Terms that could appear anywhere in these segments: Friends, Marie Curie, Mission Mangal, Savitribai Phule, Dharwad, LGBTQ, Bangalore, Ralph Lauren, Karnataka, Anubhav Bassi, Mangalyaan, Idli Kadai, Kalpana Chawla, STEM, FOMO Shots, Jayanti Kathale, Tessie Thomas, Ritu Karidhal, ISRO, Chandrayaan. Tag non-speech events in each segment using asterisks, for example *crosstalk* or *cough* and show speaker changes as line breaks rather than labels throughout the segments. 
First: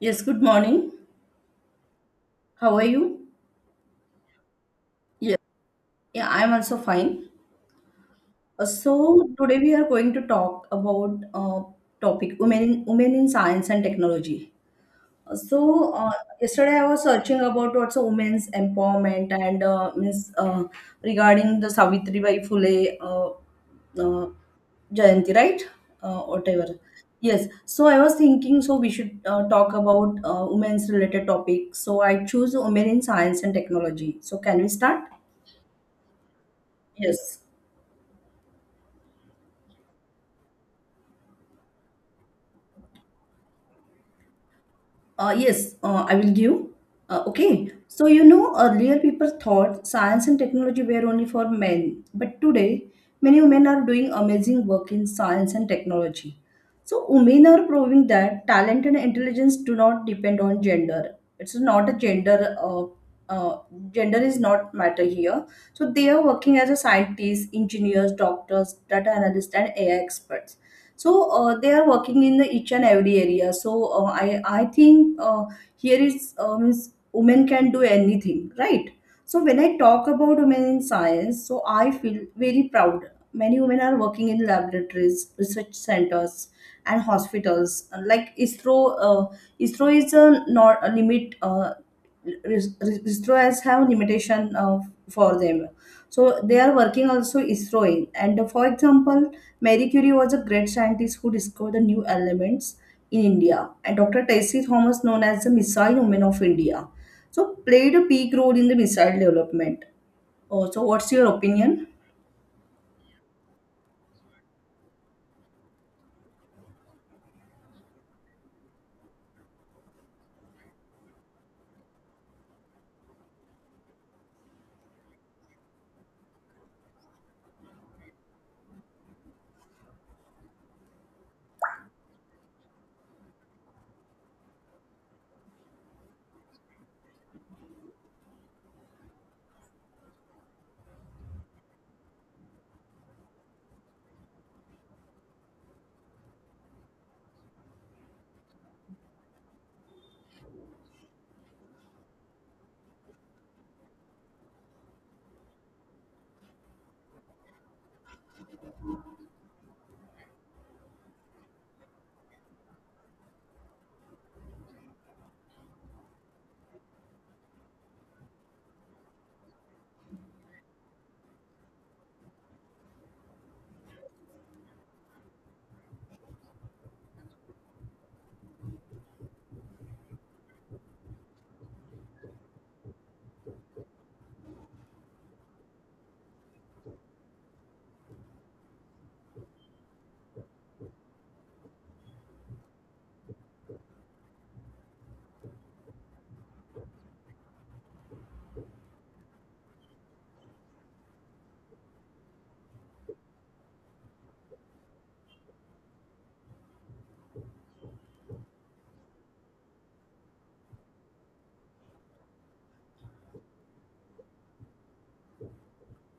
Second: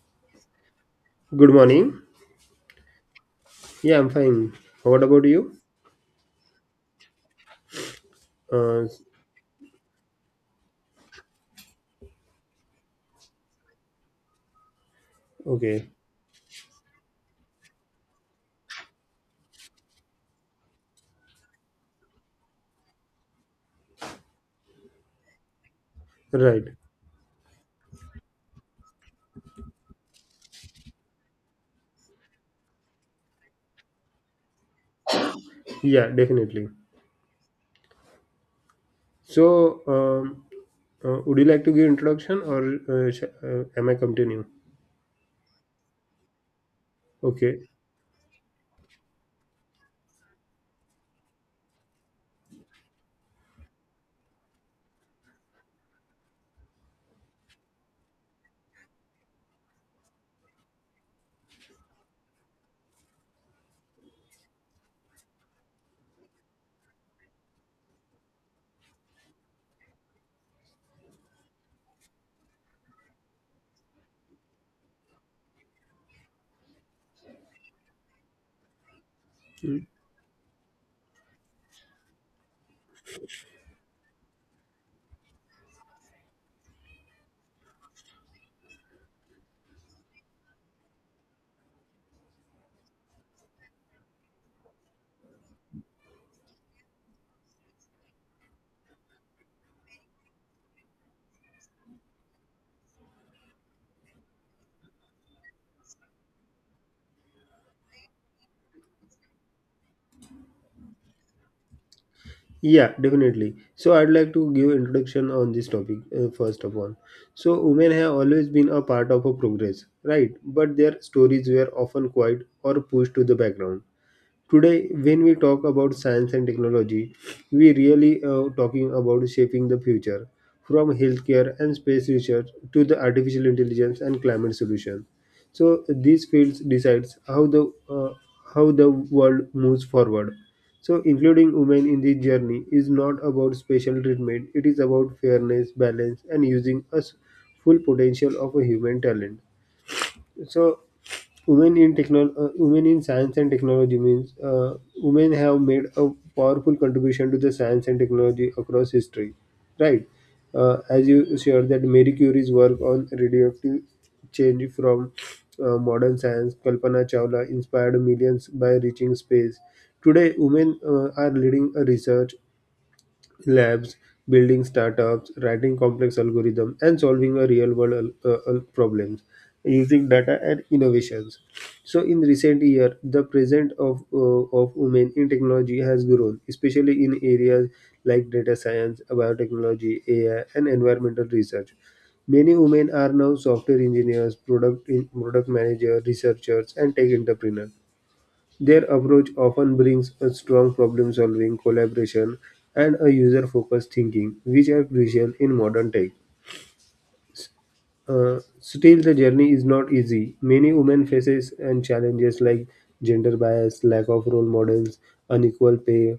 Yes, good morning.
Good morning.
How are you?
Yeah, I'm fine. What about
Yeah,
you?
yeah, I'm also fine. Uh,
Uh,
so today we are going to talk about topic women in science and technology. Uh,
okay,
so uh, yesterday I was searching about what's a women's empowerment and means regarding the Savitribai Phule uh, Jayanti, right?
right.
Whatever. Yes. So I was thinking, so we should talk about women's related topics. So I choose women in science and technology. So can we start?
Yeah, definitely.
Yes,
So, um, would you like to give introduction or am I continue?
yes, I will give.
Okay.
Okay, so you know, earlier people thought science and technology were only for men, but today many women are doing amazing work in science and technology. So women are proving that talent and intelligence do not depend on gender. It's not a gender. Uh, gender is not matter here. So they are working as a scientist, engineers, doctors, data analysts, and AI experts. So they are working in the each and every area. I think here is means women can do anything, right? So when I
Mm,
talk about women in science, so I feel very proud. Many women are working in laboratories, research centers, and hospitals like ISRO. uh, ISRO is a not a limit. ISRO has have limitation for them. So they are working also ISRO in. And for example, Marie Curie was a great scientist who discovered the new elements in India, and Dr. Tessie Thomas, known as the Missile Woman of India, so played a big role in the missile development. Oh, so what's your opinion?
Yeah, definitely. So, I'd like to give introduction on this topic first of all. So, women have always been a part of a progress, right? But their stories were often quiet or pushed to the background. Today, when we talk about science and technology, we really are talking about shaping the future, from healthcare and space research to the artificial intelligence and climate solution. So these fields decides how the world moves forward. So including women in this journey is not about special treatment; it is about fairness, balance, and using us full potential of a human talent. So women in science and technology means women have made a powerful contribution to the science and technology across history, right. Uh, as you shared, that Marie curie's work on radioactive change from modern science, kalpana chawla inspired millions by reaching space. Today women are leading a research labs, building startups, writing complex algorithms, and solving a real world problems using data and innovations. So, in recent year, the presence of of women in technology has grown, especially in areas like data science, biotechnology, AI, and environmental research. Many women are now software engineers, product managers, researchers, and tech entrepreneurs. Their approach often brings a strong problem solving, collaboration, and a user focused thinking, which are crucial in modern tech. Still, the journey is not easy. Many women faces and challenges like gender bias, lack of role models, unequal pay,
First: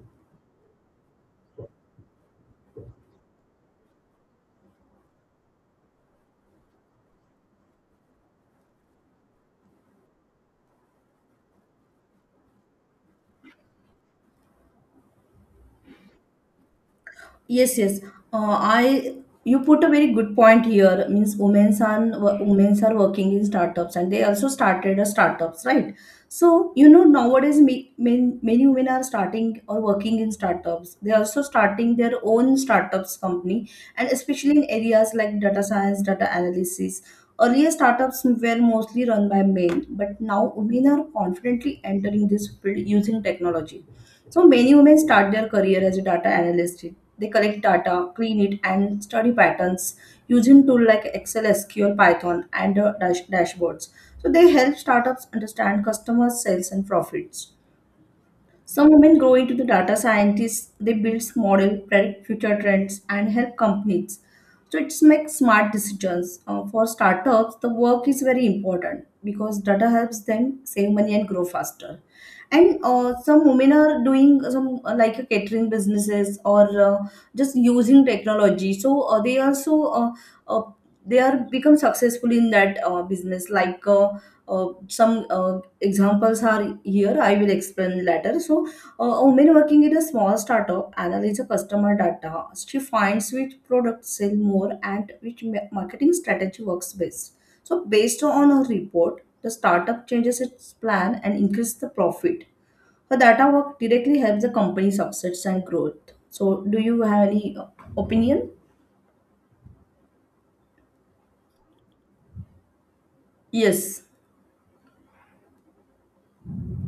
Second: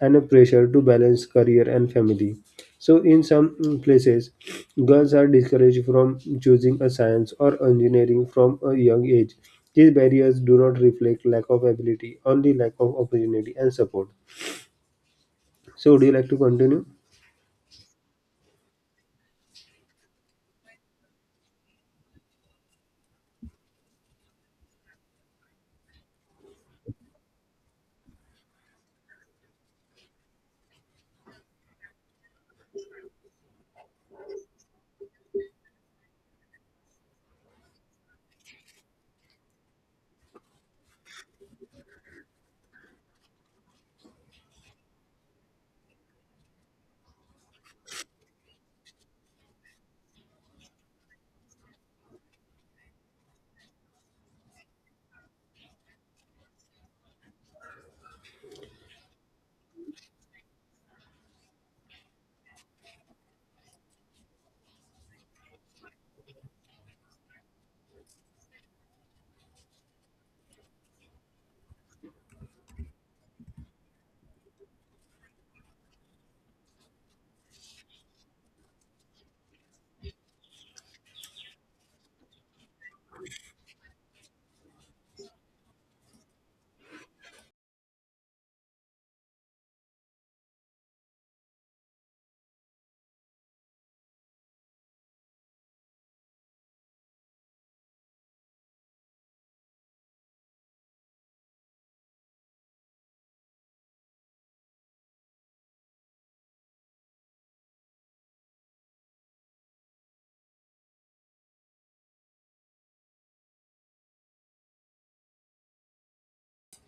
and a pressure to balance career and family. So, in some places, girls are discouraged from choosing a science or engineering from a young age. These barriers do not reflect lack of ability, only lack of opportunity and support. So, would you like to continue?
Yes, yes. I you put a very good point here. Means women's are working in startups and they also started a startups, right? So you know nowadays many women are starting or working in startups. They are also starting their own startups company and especially in areas like data science, data analysis. Earlier startups were mostly run by men, but now women are confidently entering this field using technology. So many women start their career as a data analyst. They collect data, clean it, and study patterns using tools like Excel, SQL, Python, and dashboards. So they help startups understand customers, sales, and profits. Some women grow into the data scientists. They build model, predict future trends, and help companies. So it's make smart decisions. For startups, the work is very important because data helps them save money and grow faster. And some women are doing some like a catering businesses or just using technology. So they also uh, they are become successful in that business like some examples are here, I will explain later. So a woman working in a small startup analyzes customer data. She finds which products sell more and which marketing strategy works best, so based on her report the startup changes its plan and increases the profit. Her data work directly helps the company success and growth. So do you have any opinion? Yes,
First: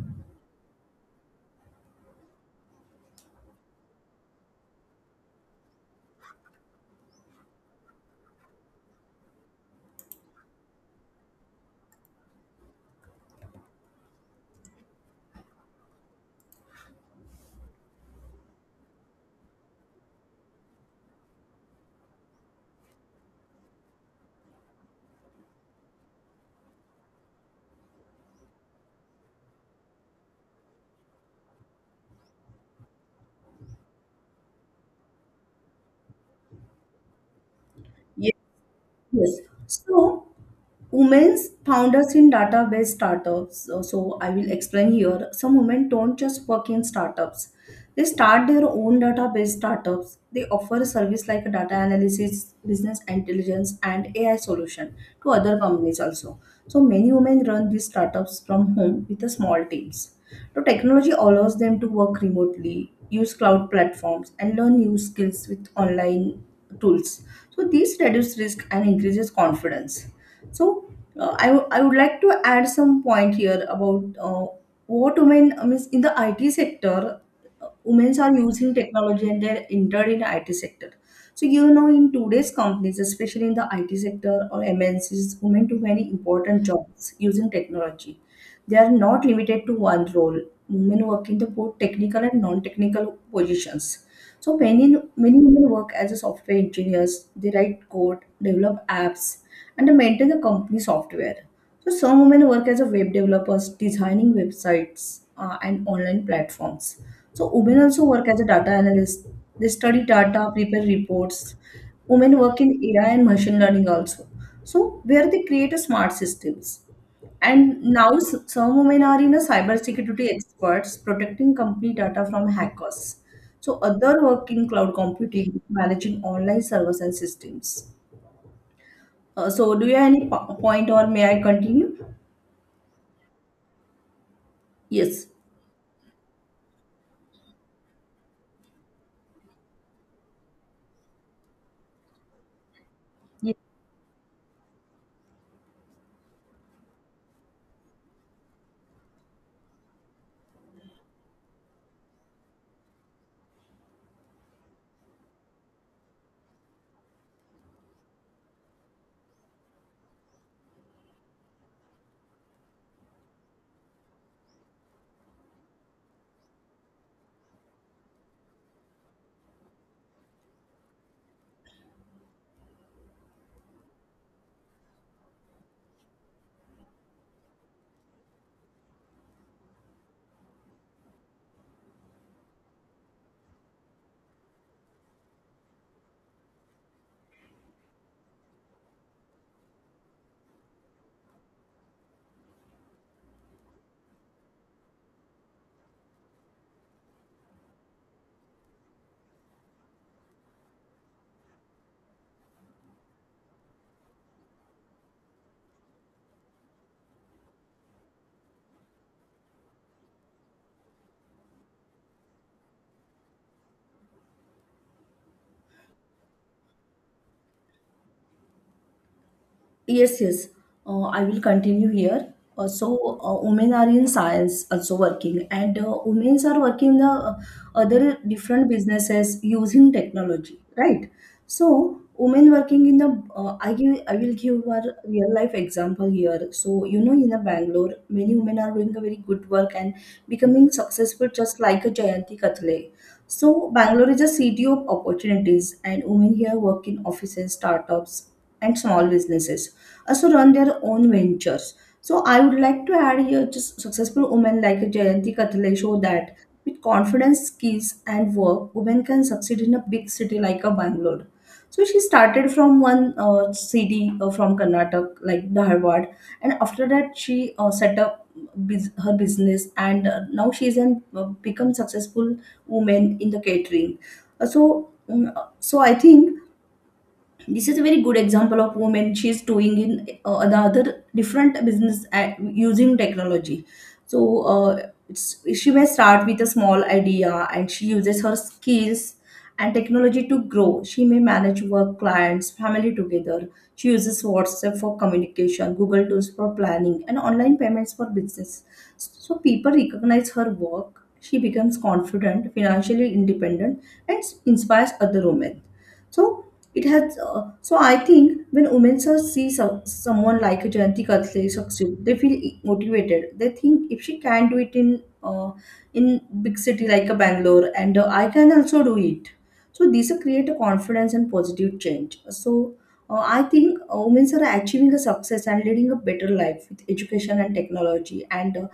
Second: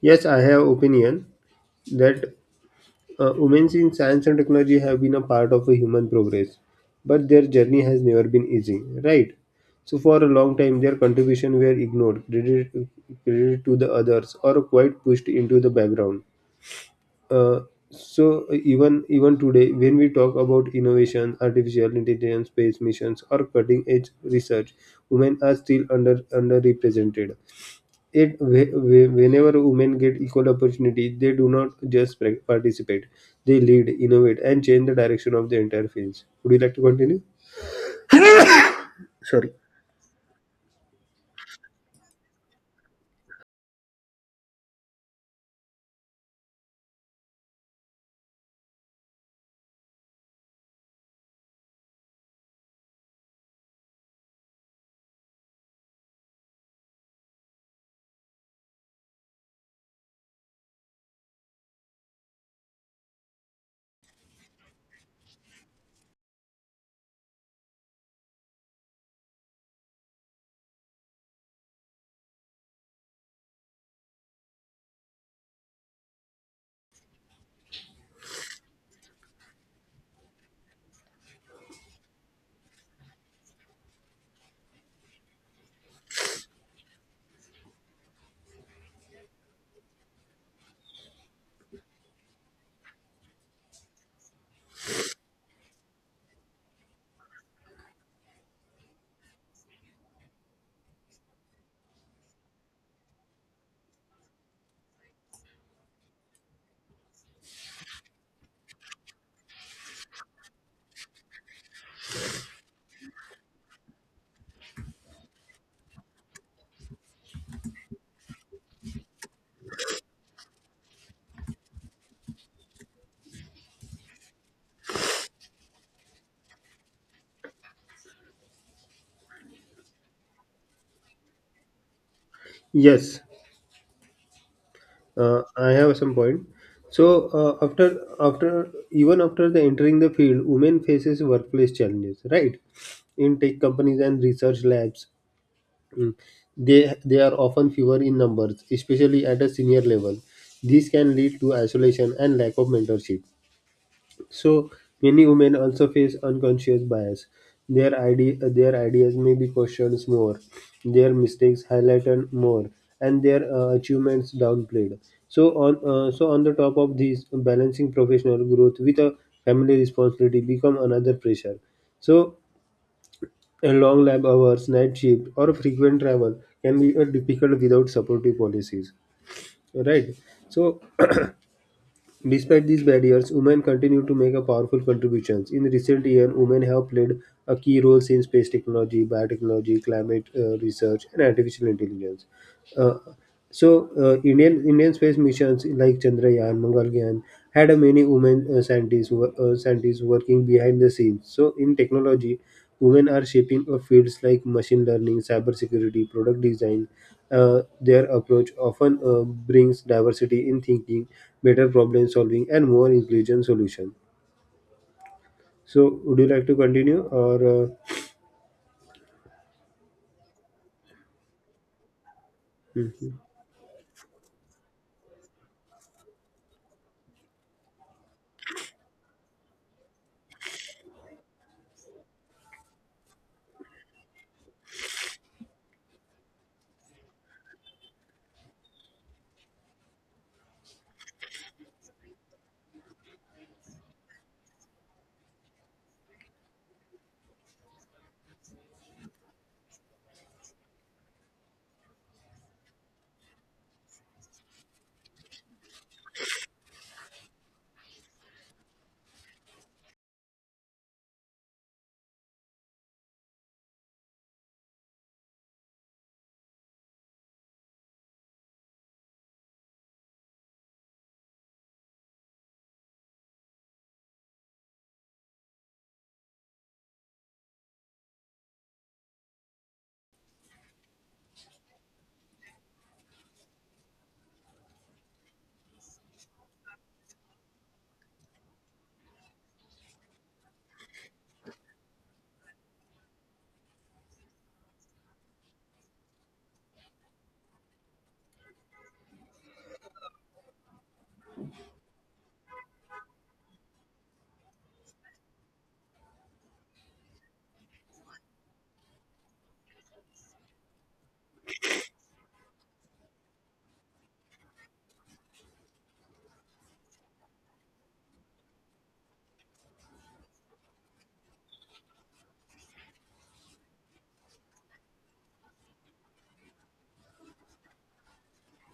Yes, I have opinion that women in science and technology have been a part of a human progress, but their journey has never been easy, right? So, for a long time, their contribution were ignored, credited to the others, or quite pushed into the background. Uh, so, even today, when we talk about innovation, artificial intelligence, space missions, or cutting edge research, women are still underrepresented. It whe- whe- whenever women get equal opportunity, they do not just participate, they lead, innovate, and change the direction of the entire fields. Would you like to continue?
yes, yes.
Sorry.
So women's founders in database startups. So, so I will explain here. Some women don't just work in startups. They start their own database startups. They offer a service like data analysis, business intelligence, and AI solution to other companies also. So many women run these startups from home with a small teams. So technology allows them to work remotely, use cloud platforms, and learn new skills with online tools. So this reduces risk and increases confidence. so I would like to add some point here about what women I mean, in the IT sector, women are using technology and they're entered in IT sector. So you know in today's companies, especially in the IT sector or MNCs, women do many important jobs using technology. They are not limited to one role. Women work in the both technical and non-technical positions. So many women work as a software engineers. They write code, develop apps, and they maintain the company software. So some women work as a web developers, designing websites and online platforms. So women also work as a data analyst. They study data, prepare reports. Women work in AI and machine learning also. So where they create a smart systems. And now some women are in a cybersecurity experts protecting company data from hackers. So other work in cloud computing, managing online servers and systems. So do you have any point or may I continue?
Yes,
Yes.
I have some point. So after after even after the entering the field, women faces workplace challenges, right? In tech companies and research labs, mm, they are often fewer in numbers, especially at a senior level. This can lead to isolation and lack of mentorship. So many women also face unconscious bias. Their ideas may be questioned more, their mistakes highlighted more, and their achievements downplayed. So on the top of these, balancing professional growth with a family responsibility become another pressure. So a long lab hours, night shift, or frequent travel can be difficult without supportive policies. Right. So despite these barriers, women continue to make a powerful contributions. In recent years, women have played a key role in space technology, biotechnology, climate research, and artificial intelligence. Uh, Indian space missions like Chandrayaan, Mangalyaan had a many women scientists working behind the scenes. So, in technology, women are shaping fields like machine learning, cybersecurity, product design. Their approach often brings diversity in thinking, better problem solving, and more intelligent solution. So, would you like to continue or?
Yes, yes. I will continue here.
Mhm.
Women are in science also working, and women are working in the other different businesses using technology, right? So, women working in the I will give our real life example here. So, you know, in the Bangalore, many women are doing a very good work and becoming successful, just like a Jayanti Kathale. So Bangalore is a city of opportunities, and women here work in offices, startups, and small businesses. Also run their own ventures. So I would like to add here, just successful women like Jayanti Kathale show that with confidence, skills, and work, women can succeed in a big city like a Bangalore. So she started from one city from Karnataka, like Dharwad, and after that she set up her business, and now she's an become successful women in the catering. So I think this is a very good example of women she's doing in the other different business at, using technology. She may start with a small idea and she uses her skills and technology to grow. She may manage work, clients, family together. She uses WhatsApp for communication, Google tools for planning, and online payments for business. So people recognize her work. She becomes confident, financially independent, and inspires other women. So it has. So I think when women see, so someone like Jayanti Katle succeed, they feel motivated. They think if she can do it in uh, in big city like a Bangalore, and I can also do it. So these are create a confidence and positive change. So I think women are achieving a success and leading a better life with education and technology and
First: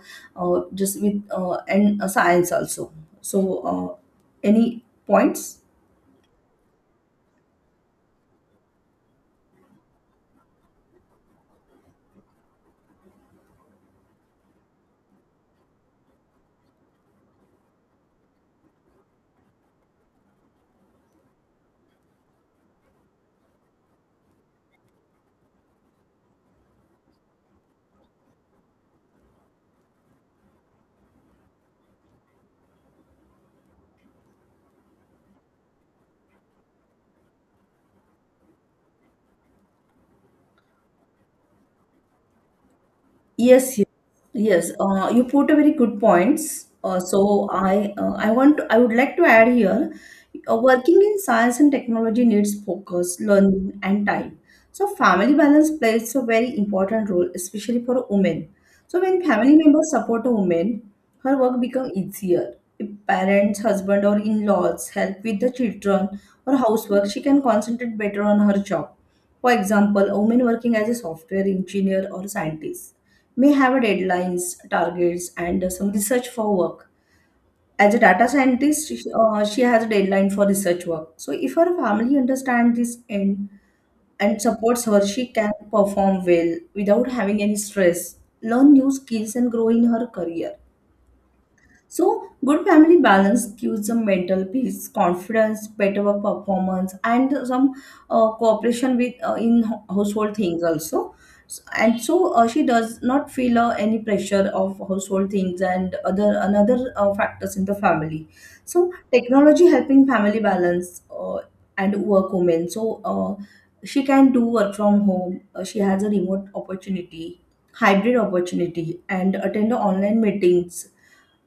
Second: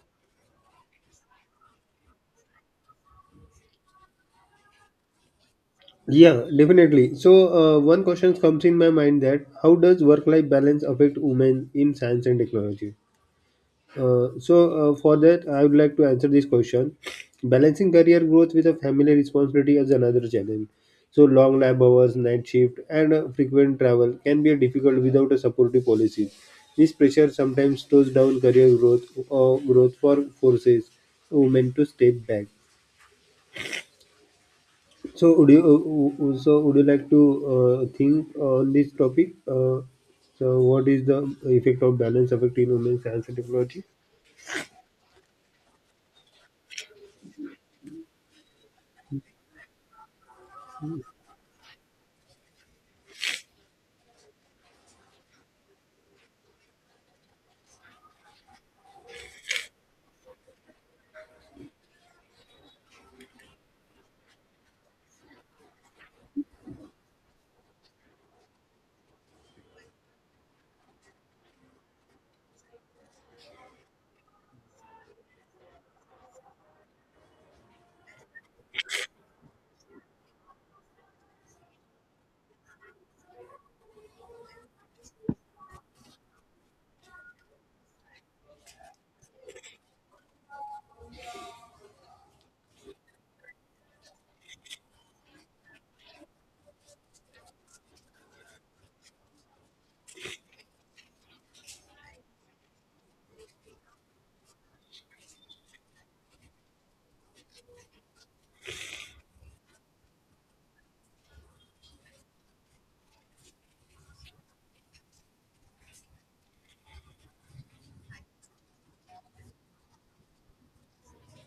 just with and science also. So uh, any points?
Yeah, definitely. So, one question comes in my mind, that how does work-life balance affect women in science and technology? For that, I would like to answer this question. Balancing career growth with a family responsibility is another challenge. So long lab hours, night shift, and frequent travel can be difficult without a supportive policy. This pressure sometimes slows down career growth or growth for forces women to step back. So would you like to think on this topic? So what is the effect of balance affecting women's health and
Yes,
technology?
yes, yes. You put a very good points. I would like to add here, working in science and technology needs focus, learning, and time. So family balance plays a very important role, especially for women. So when family members support a woman, her work becomes easier. If parents, husband, or in-laws help with the children or housework, she can concentrate better on her job. For example, a woman working as a software engineer or scientist may have a deadlines, targets, and some research for work. As a data scientist, she has a deadline for research work. So, if her family understands this and supports her, she can perform well without having any stress, learn new skills, and grow in her career. So, good family balance gives them mental peace, confidence, better work performance, and some cooperation with in household things also. S- And so she does not feel any pressure of household things and other another factors in the family. So technology helping family balance and work women. So she can do work from home. She has a remote opportunity, hybrid opportunity, and attend the online meetings,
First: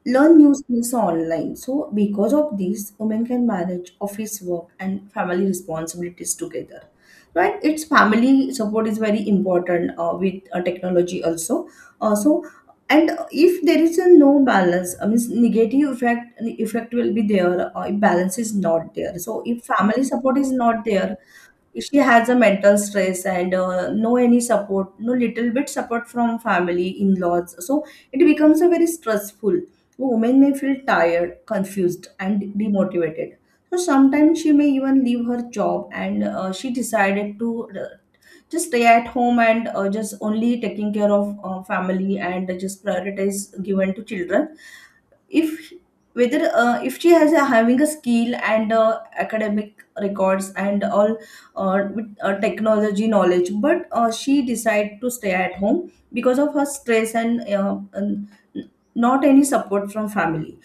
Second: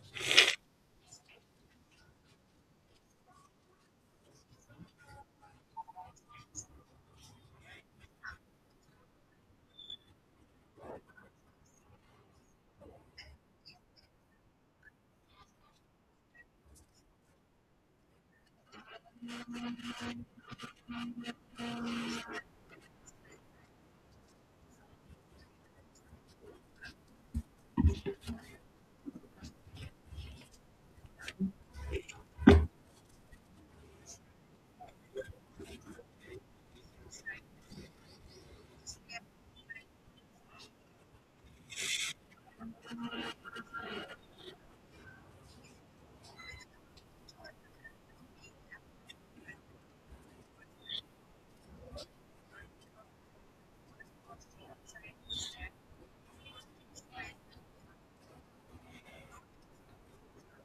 learn new skills online. So, because of this, women can manage office work and family responsibilities together. Right? Its family support is very important with technology also. Uh, so, and if there is a no balance, I mean, negative effect will be there. If balance is not there, so if family support is not there, she has a mental stress and no any support, no little bit support from family in-laws, so it becomes a very stressful. Woman may feel tired, confused and demotivated, so sometimes she may even leave her job and she decided to just stay at home and just only taking care of family and just prioritize given to children if whether if she has a, having a skill and academic records and all with technology knowledge, but she decide to stay at home because of her stress and not any support from family,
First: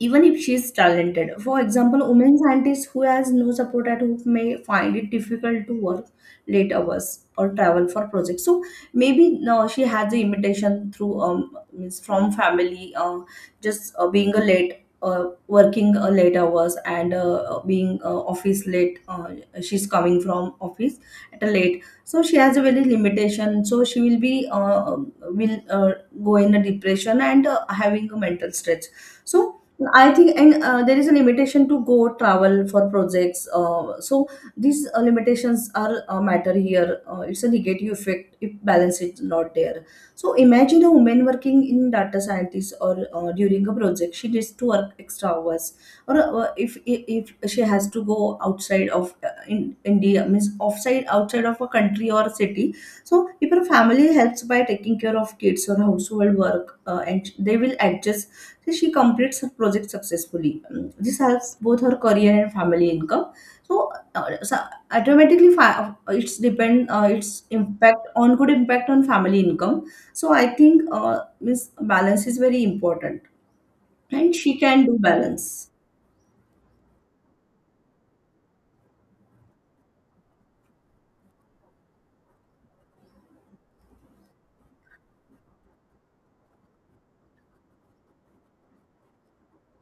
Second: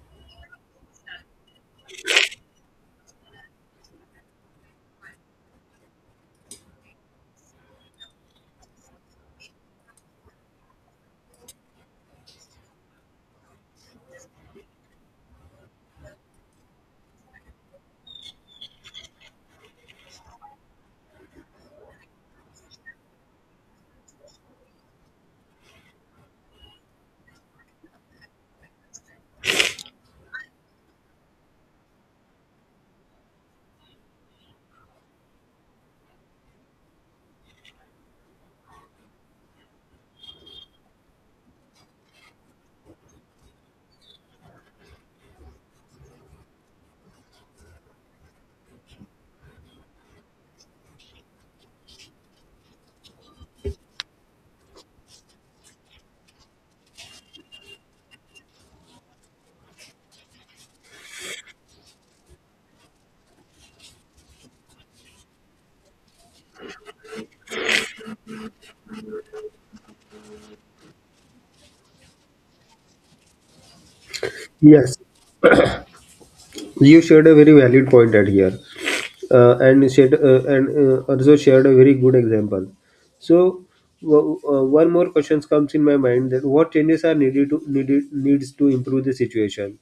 even if she is talented. For example, women scientists who has no support at home may find it difficult to work late hours or travel for projects. So maybe no, she has the imitation through means from family, just being a late, working late hours and being office late, she's coming from office at a late, so she has a very limitation, so she will be will go in a depression and having a mental stress. So I think, and there is a limitation to go travel for projects. So these limitations are matter here. It's a negative effect if balance is not there. So imagine a woman working in data scientist or during a project, she needs to work extra hours, or uh, if she has to go outside of in India, means offside outside of a country or city. So if her family helps by taking care of kids or household work, and they will adjust, so she completes her project successfully. This helps both her career and family income. So, so automatically, it's depend, its impact on, good impact on family income. So I think this balance is very important, and she can
Yes.
do balance.
You shared a very valid point at here, and shared, and also shared a very good example. So one more question comes in my mind: that what changes are needed to needed needs to improve the situation,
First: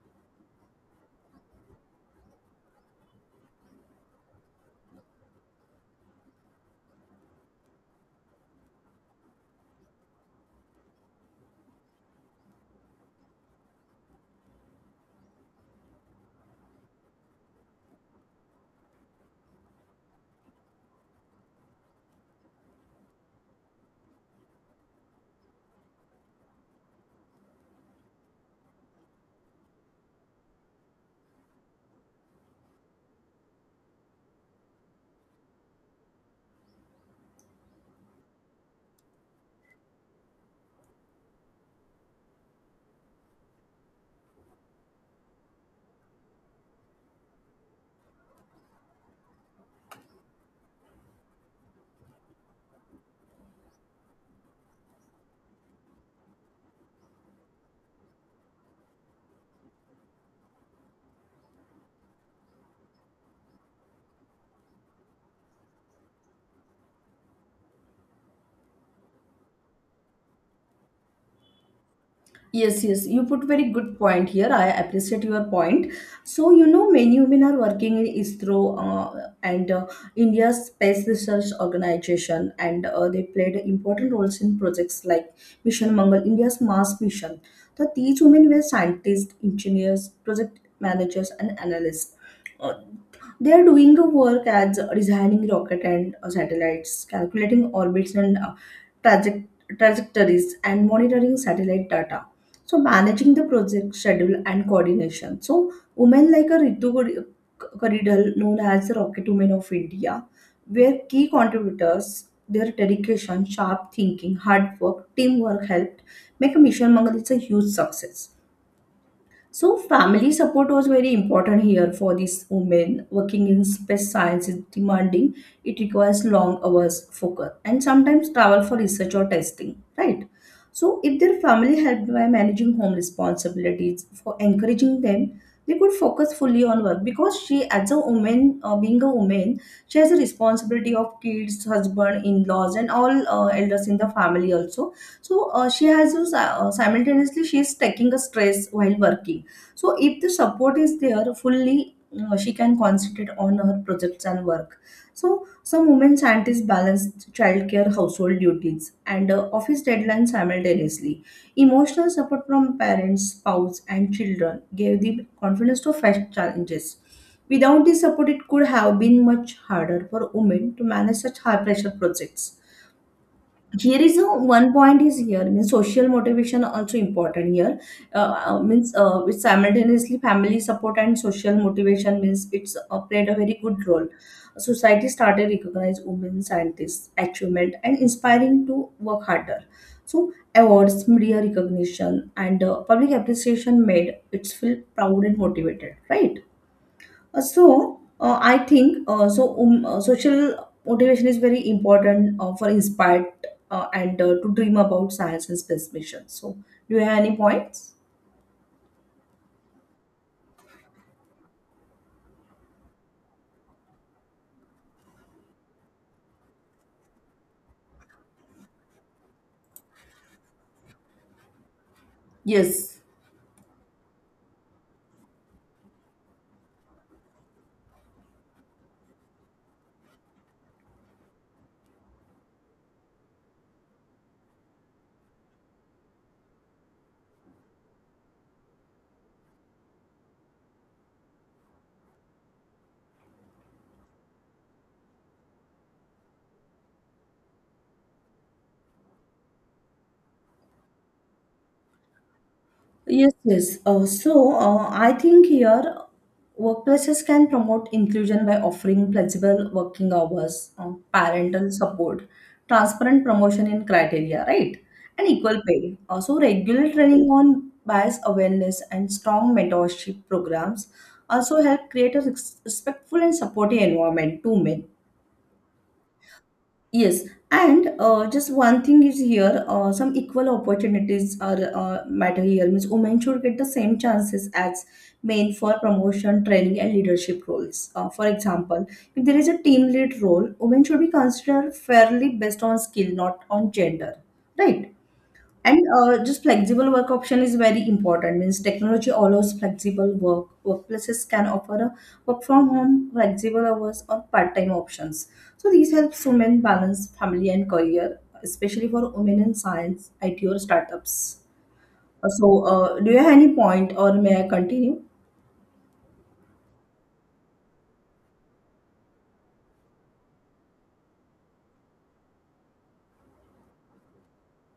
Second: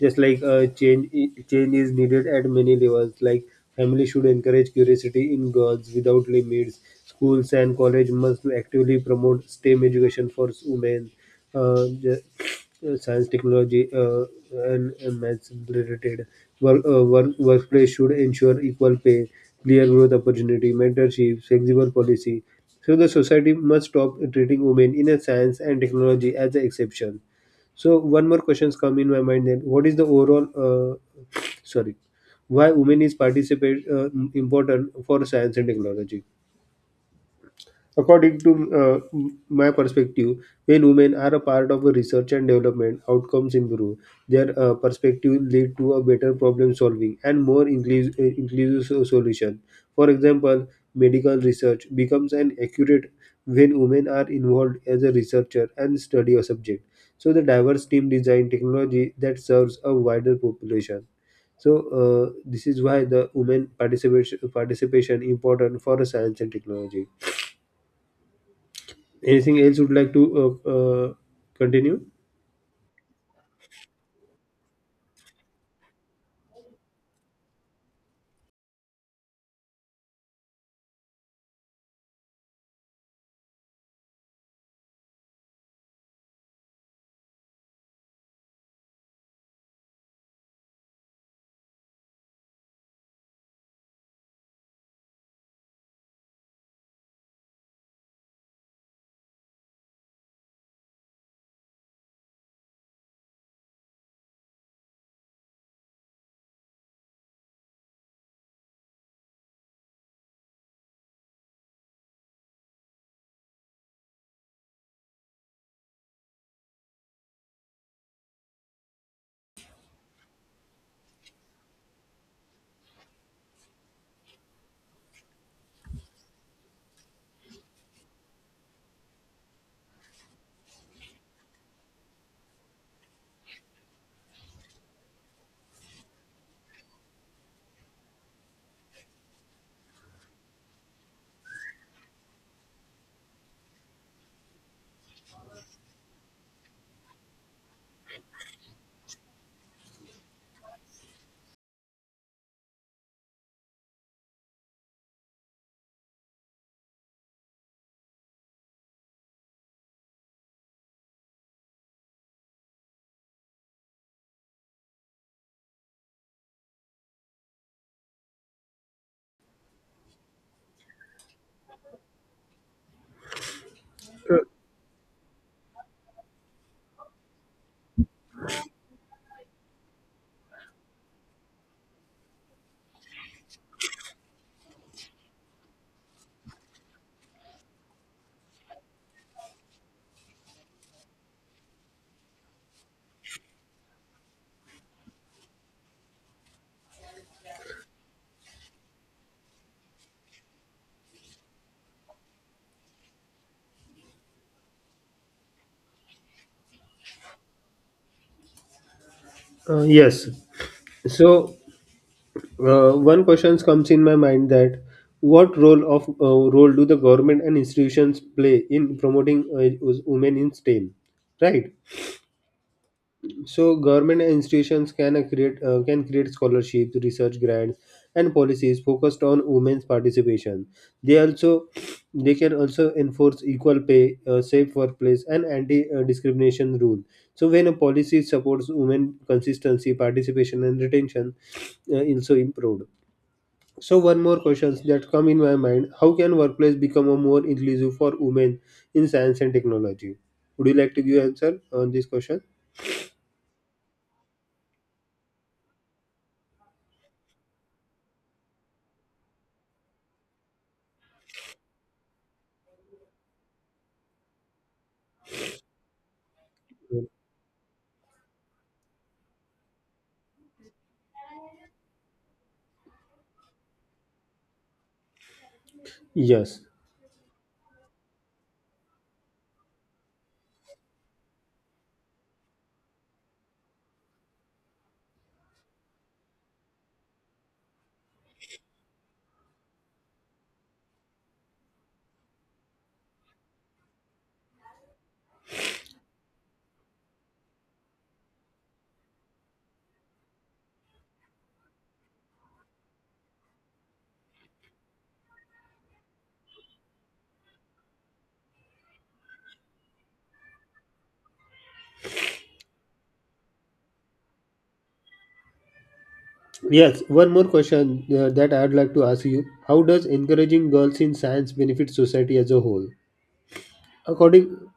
just like change is needed at many levels, like family should encourage curiosity in girls without limits, schools and college must actively promote stem education for women, uh, the, science, technology, and maths-related workplace should ensure equal pay, clear growth opportunity, mentorship, flexible policy. So the society must stop treating women in a science and technology as an exception. So one more questions come in my mind then. What is the overall, *sniffs* sorry, why women is participate important for science and technology? According to my perspective, when women are a part of a research and development, outcomes improve. Their perspective lead to a better problem solving and more inclusive solution. For example, medical research becomes an accurate when women are involved as a researcher and study a subject. So the diverse team design technology that serves a wider population. So this is why the women participation important for science and technology. Anything else would like to uh, uh, continue?
Yes, yes, you put very good point here. I appreciate your point. So, you know, many women are working in ISRO, and India's Space Research Organization, and they played important roles in projects like Mission Mangal, India's Mars mission. So, these women were scientists, engineers, project managers, and analysts. Uh, they are doing the work as designing rocket and satellites, calculating orbits and traject- trajectories, and monitoring satellite data, so managing the project schedule and coordination. So women like a Karidal, known as the Rocket Women of India, were key contributors. Their dedication, sharp thinking, hard work, teamwork helped make Mission Mangal, it's a huge success. So family support was very important here for this woman. Working in space science is demanding. It requires long hours, focus, and sometimes travel for research or testing, right? So if their family helped by managing home responsibilities, for encouraging them, they could focus fully on work, because she, as a woman, being a woman, she has a responsibility of kids, husband, in-laws, and all elders in the family also. So she has to simultaneously she is taking a stress while working. So if the support is there fully, she can concentrate on her projects and work. So some women scientists balance childcare, household duties and office deadlines simultaneously. Emotional support from parents, spouse and children gave the confidence to face challenges. Without this support, it could have been much harder for women to manage such high pressure projects. Here is a, one point is here, means social motivation also important here. Means With simultaneously family support and social motivation, means it's played a very good role. Society started recognize women scientists achievement and inspiring to work harder. So awards, media recognition and public appreciation made it feel proud and motivated, right? I think social motivation is very important for inspired and to dream about science and space mission. So do you have any points?
Yes. So one question comes in my mind: that what role of role do the government and institutions play in promoting women in stem, right?
Yes,
So government institutions can create can create scholarships, research grants, and policies focused on women's participation. They also they can also enforce equal pay, safe workplace, and anti-discrimination rule. So when a policy supports women consistency, participation, and retention, also improved. So one more questions that come in my mind: How can workplace become a more inclusive for women in science and technology? Would you like to give answer on this question?
yes, yes. I think here workplaces can promote inclusion by offering flexible working hours, parental support, transparent promotion in criteria, right? And equal pay. Also, regular training on bias awareness and strong mentorship programs also help create a respectful and supportive environment to men.
Yes.
Yes, and just one thing is here, some equal opportunities are matter here. Means women should get the same chances as men for promotion, training, and leadership roles. For example, if there is a team lead role, women should be considered fairly based on skill, not on gender, right? And just flexible work option is very important. Means technology allows flexible work. Workplaces can offer a work from home, flexible hours, or part-time options. So these helps women balance family and career, especially for women in science, IT, or startups. Do you have any point, or may I continue?
Yes, one more question that I'd like to ask you. How does encouraging girls in science benefit society as a whole? According,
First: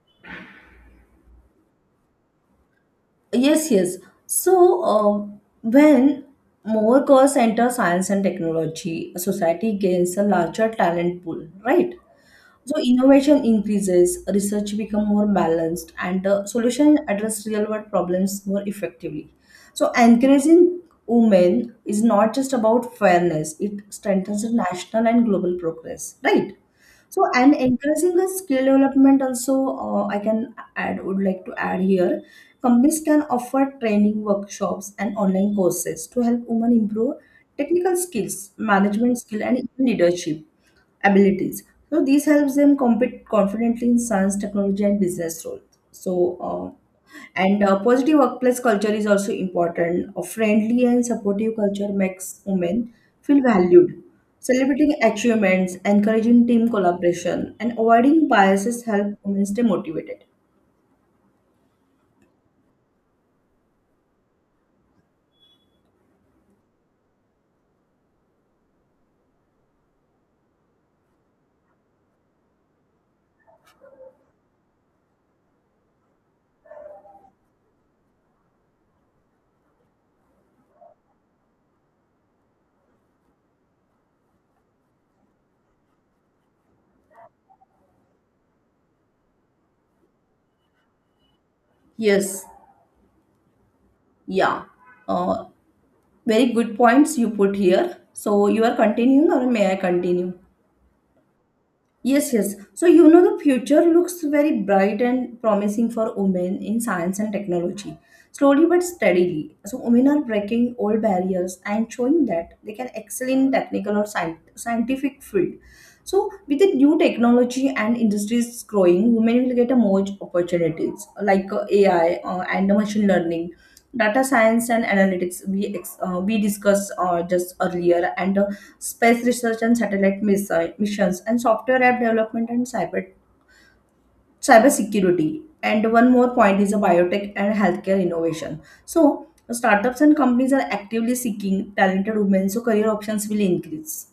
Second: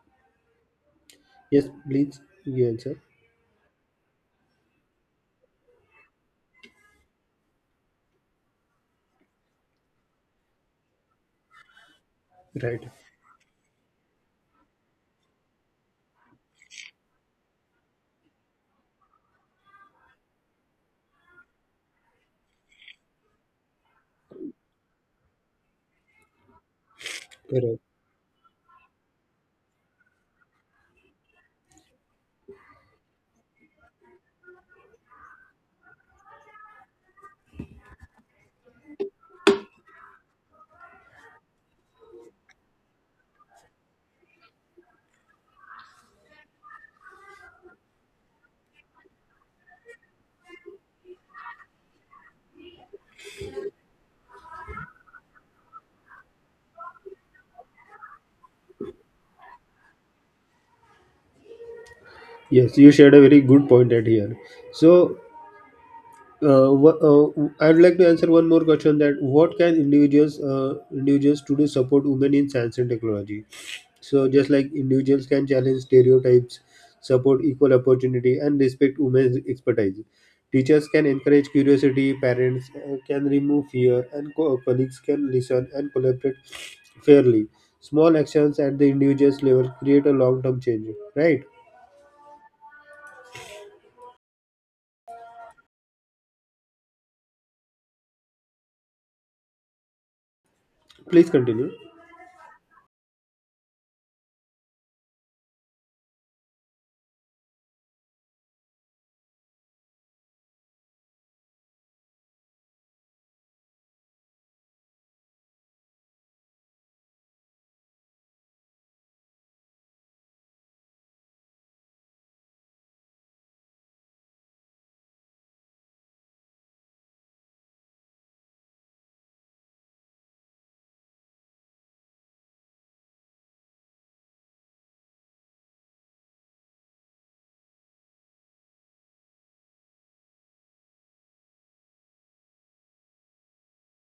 yes, please, you answer.
Yes, yes. So, when more girls enter science and technology, society gains a larger talent pool, right? So
Right,
innovation increases, research become more balanced, and solution address real world problems more effectively. So encouraging women is not just about fairness; it strengthens the national and global progress, right? So and
correct.
encouraging the skill development also, I can add, would like to add here. Companies can offer training workshops and online courses to help women improve technical skills, management skill, and even leadership abilities. So these helps them compete confidently in science, technology, and business roles. So and positive workplace culture is also important. A friendly and supportive culture makes women feel valued. Celebrating achievements, encouraging team collaboration, and avoiding biases help women stay motivated.
Yes, you shared a very good point at here. So, uh, wha- uh, I'd like to answer one more question: that what can individuals, individuals to support women in science and technology? So, just like individuals can challenge stereotypes, support equal opportunity, and respect women's expertise, teachers can encourage curiosity, parents can remove fear, and colleagues can listen and collaborate fairly. Small actions at the individual's level create a long term change, right?
Yes, yeah. Uh, Very good points you put here. So you are continuing, or may I continue?
Please continue.
Yes, yes. So, you know, the future looks very bright and promising for women in science and technology. Slowly but steadily. So, women are breaking old barriers and showing that they can excel in technical or scientific field. So, with the new technology and industries growing, women will get a more opportunities like AI and the machine learning, data science and analytics. We discussed just earlier, and space research and satellite missions, and software app development and cyber security. And one more point is a biotech and healthcare innovation. So, startups and companies are actively seeking talented women, so career options will increase.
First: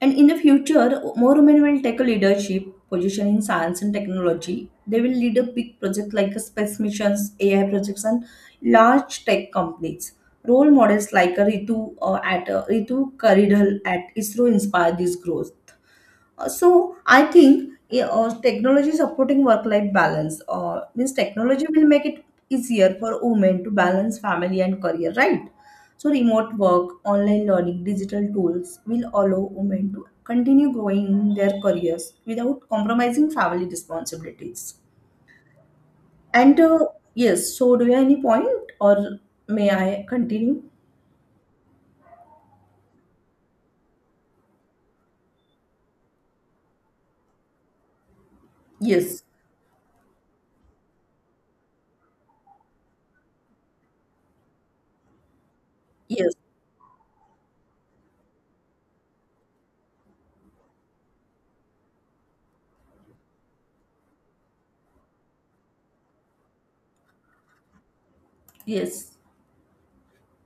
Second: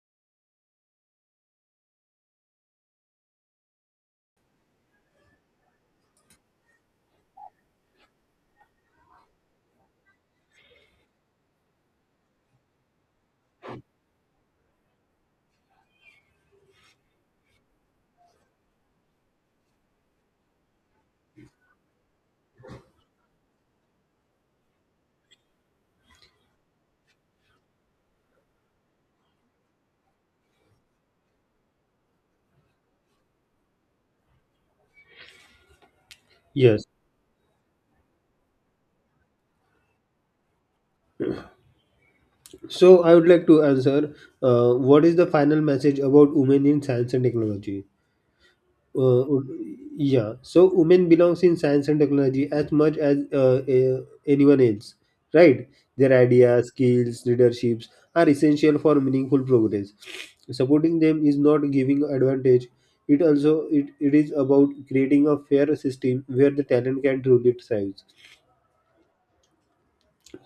And in the future, more women will take a leadership position in science and technology. They will lead a big project like a space missions, AI projects, and large tech companies. Role models like a Ritu Karidhal at ISRO inspire this growth. I think yeah, technology is supporting work life balance, means technology will make it easier for women to balance family and career, right? So remote work, online learning, digital tools will allow women to continue growing in their careers without compromising family responsibilities, and
Yes.
yes, so do you have any point or may I continue?
So, I would like to answer what is the final message about women in science and technology?
Yes,
uh, uh, yeah, so women belongs in science and technology as much as anyone else, right. Their
yes,
ideas, skills, leaderships are essential for meaningful progress. Supporting them is not giving advantage. It also, it is about creating a fair system where the talent can truly thrive.
yes.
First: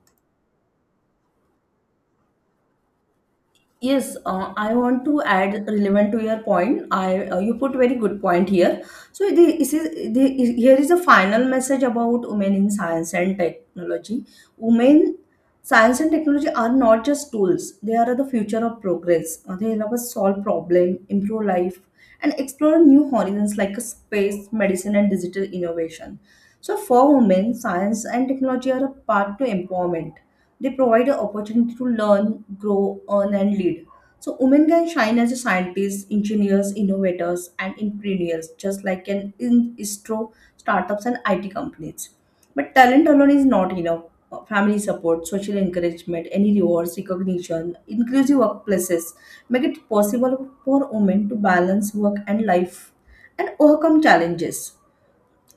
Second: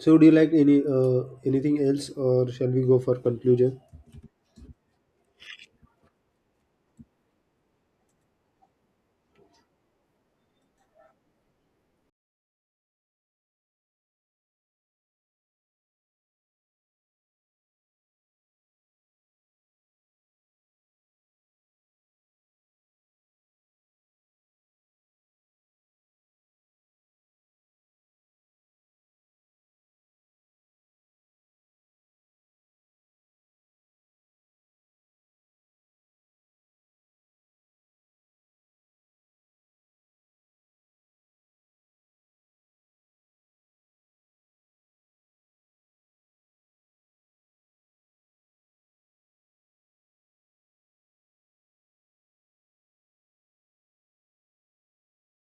So do you like any anything else, or shall we go for conclusion?
Yes, I want to add relevant to your point. I you put very good point here. So this is here is a final message about women in science and technology. Women, science and technology are not just tools; they are the future of progress. They help us solve problem, improve life, and explore new horizons like space, medicine, and digital innovation. So for women, science and technology are a path to empowerment. They provide an opportunity to learn, grow, earn, and lead. So women can shine as a scientists, engineers, innovators, and entrepreneurs, just like an in istro, startups and IT companies. But talent alone is not enough. Family support, social encouragement, any rewards, recognition, inclusive workplaces make it possible for women to balance work and life and overcome challenges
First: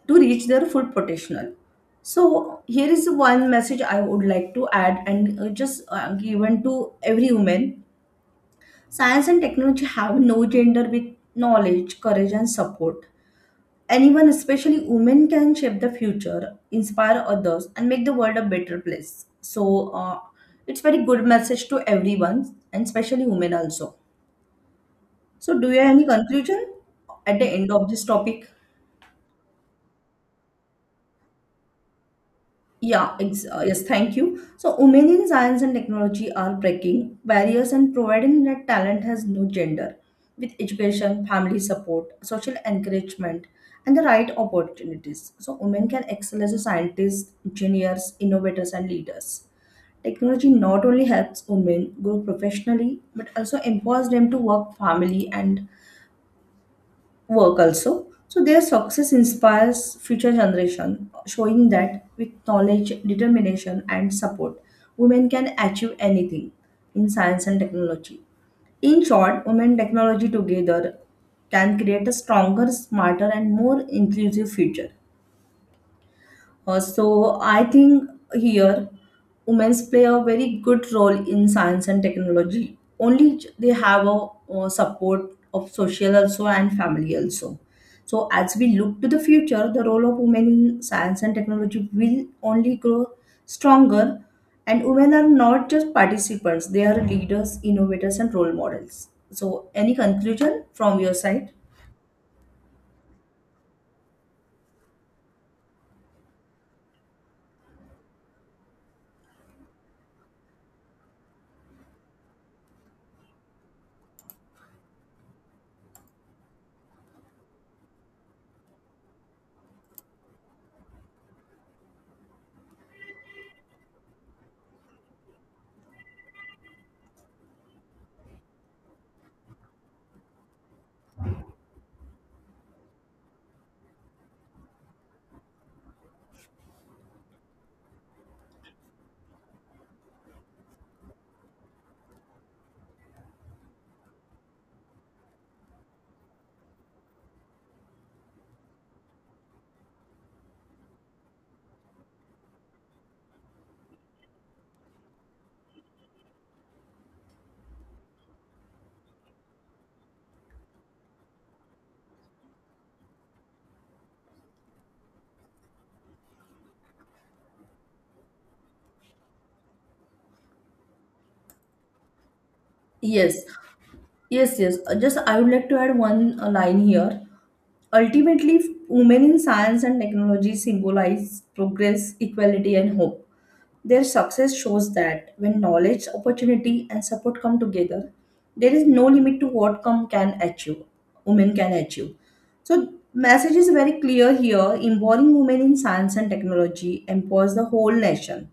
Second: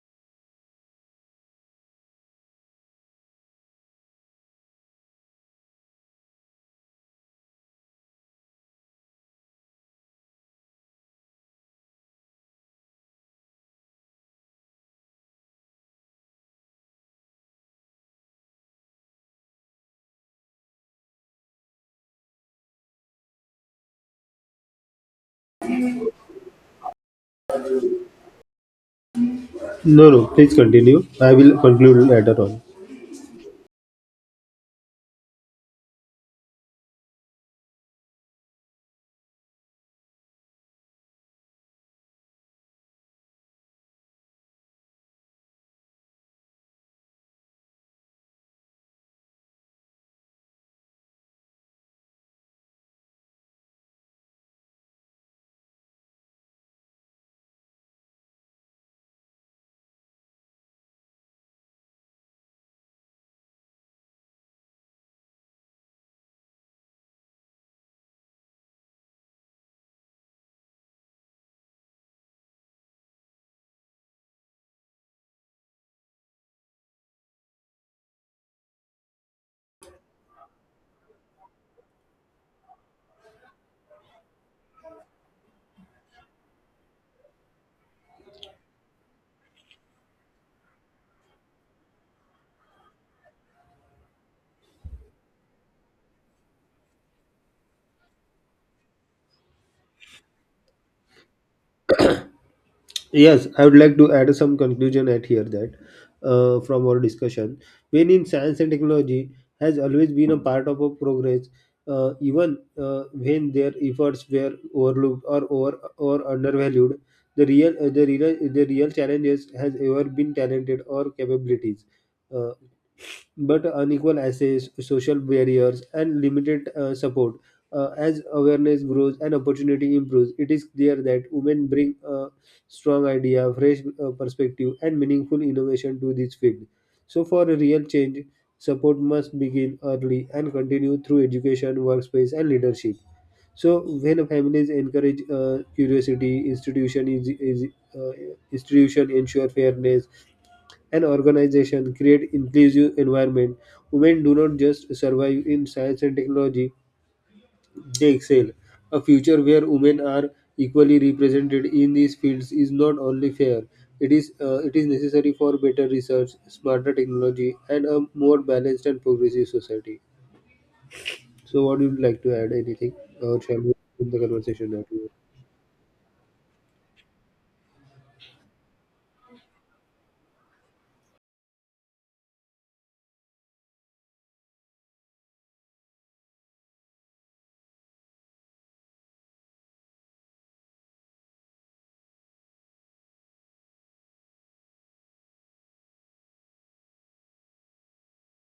to reach their full potential. So here is one message I would like to add and just given to every woman. Science and technology have no gender. With knowledge, courage and support, anyone, especially women, can shape the future, inspire others and make the world a better place. It's very good message to everyone and especially women also. So do you have any conclusion at the end of this topic?
No no, please continue, I will conclude later on.
Yeah, yes, thank you. So, women in science and technology are breaking barriers and providing that talent has no gender, with education, family support, social encouragement, and the right opportunities. So, women can excel as a scientist, engineers, innovators, and leaders. Technology not only helps women grow professionally but also empowers them to work family and work also. So their success inspires future generation, showing that with knowledge, determination, and support, women can achieve anything in science and technology. In short, women technology together can create a stronger, smarter, and more inclusive future. I think here women play a very good role in science and technology. Only they have a, support of social also and family also. So as we look to the future, the role of women in science and technology will only grow stronger. And women are not just participants; they are leaders, innovators, and role models. So any conclusion from your side?
Yes, I would like to add some conclusion at here: that from our discussion, when in science and technology has always been a part of a progress, even when their efforts were overlooked or over or undervalued, the real challenges has ever been talented or capabilities. Uh, but unequal access, social barriers, and limited support. As awareness grows and opportunity improves, it is clear that women bring a strong idea, fresh perspective, and meaningful innovation to this field. So, for a real change, support must begin early and continue through education, workspace, and leadership. So, when families encourage curiosity, institution is uh, institution ensure fairness, an organization create inclusive environment, women do not just survive in science and technology, they excel. A future where women are equally represented in these fields is not only fair, it is necessary for better research, smarter technology, and a more balanced and progressive society. So what would you like to add, anything,
Yes.
or shall we in the
Yes,
conversation
yes.
now?
Just I would like to add one line here. Ultimately, women in science and technology symbolize progress, equality, and hope. Their success shows that when knowledge, opportunity, and support come together, there is no limit to what come can achieve. Women can achieve. So, message is very clear here. Involving women in science and technology empowers the whole nation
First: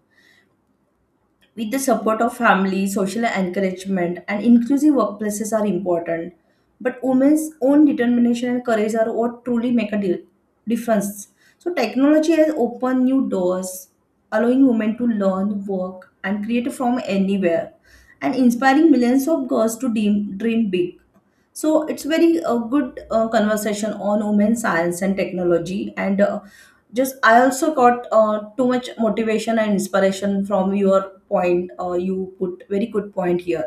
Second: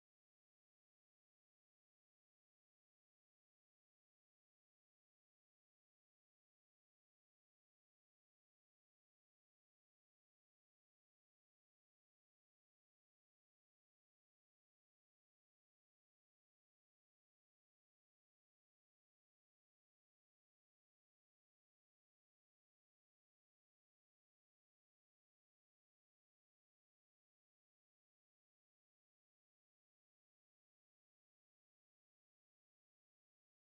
with the support of family, social encouragement, and inclusive workplaces are important. But women's own determination and courage are what truly make a difference. So technology has opened new doors, allowing women to learn, work, and create from anywhere, and inspiring millions of girls to dream big. So it's very a good conversation on women science and technology, and just I also got too much motivation and inspiration from your point. You put very good point here.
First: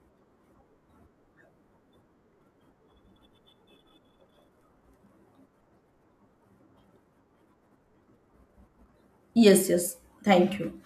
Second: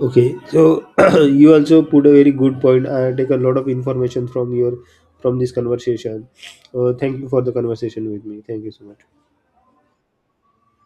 Okay, so *clears throat* you also put a very good point. I take a lot of information from your from this conversation. Thank you for the conversation with me. Thank you so much.
Yes, yes, thank you.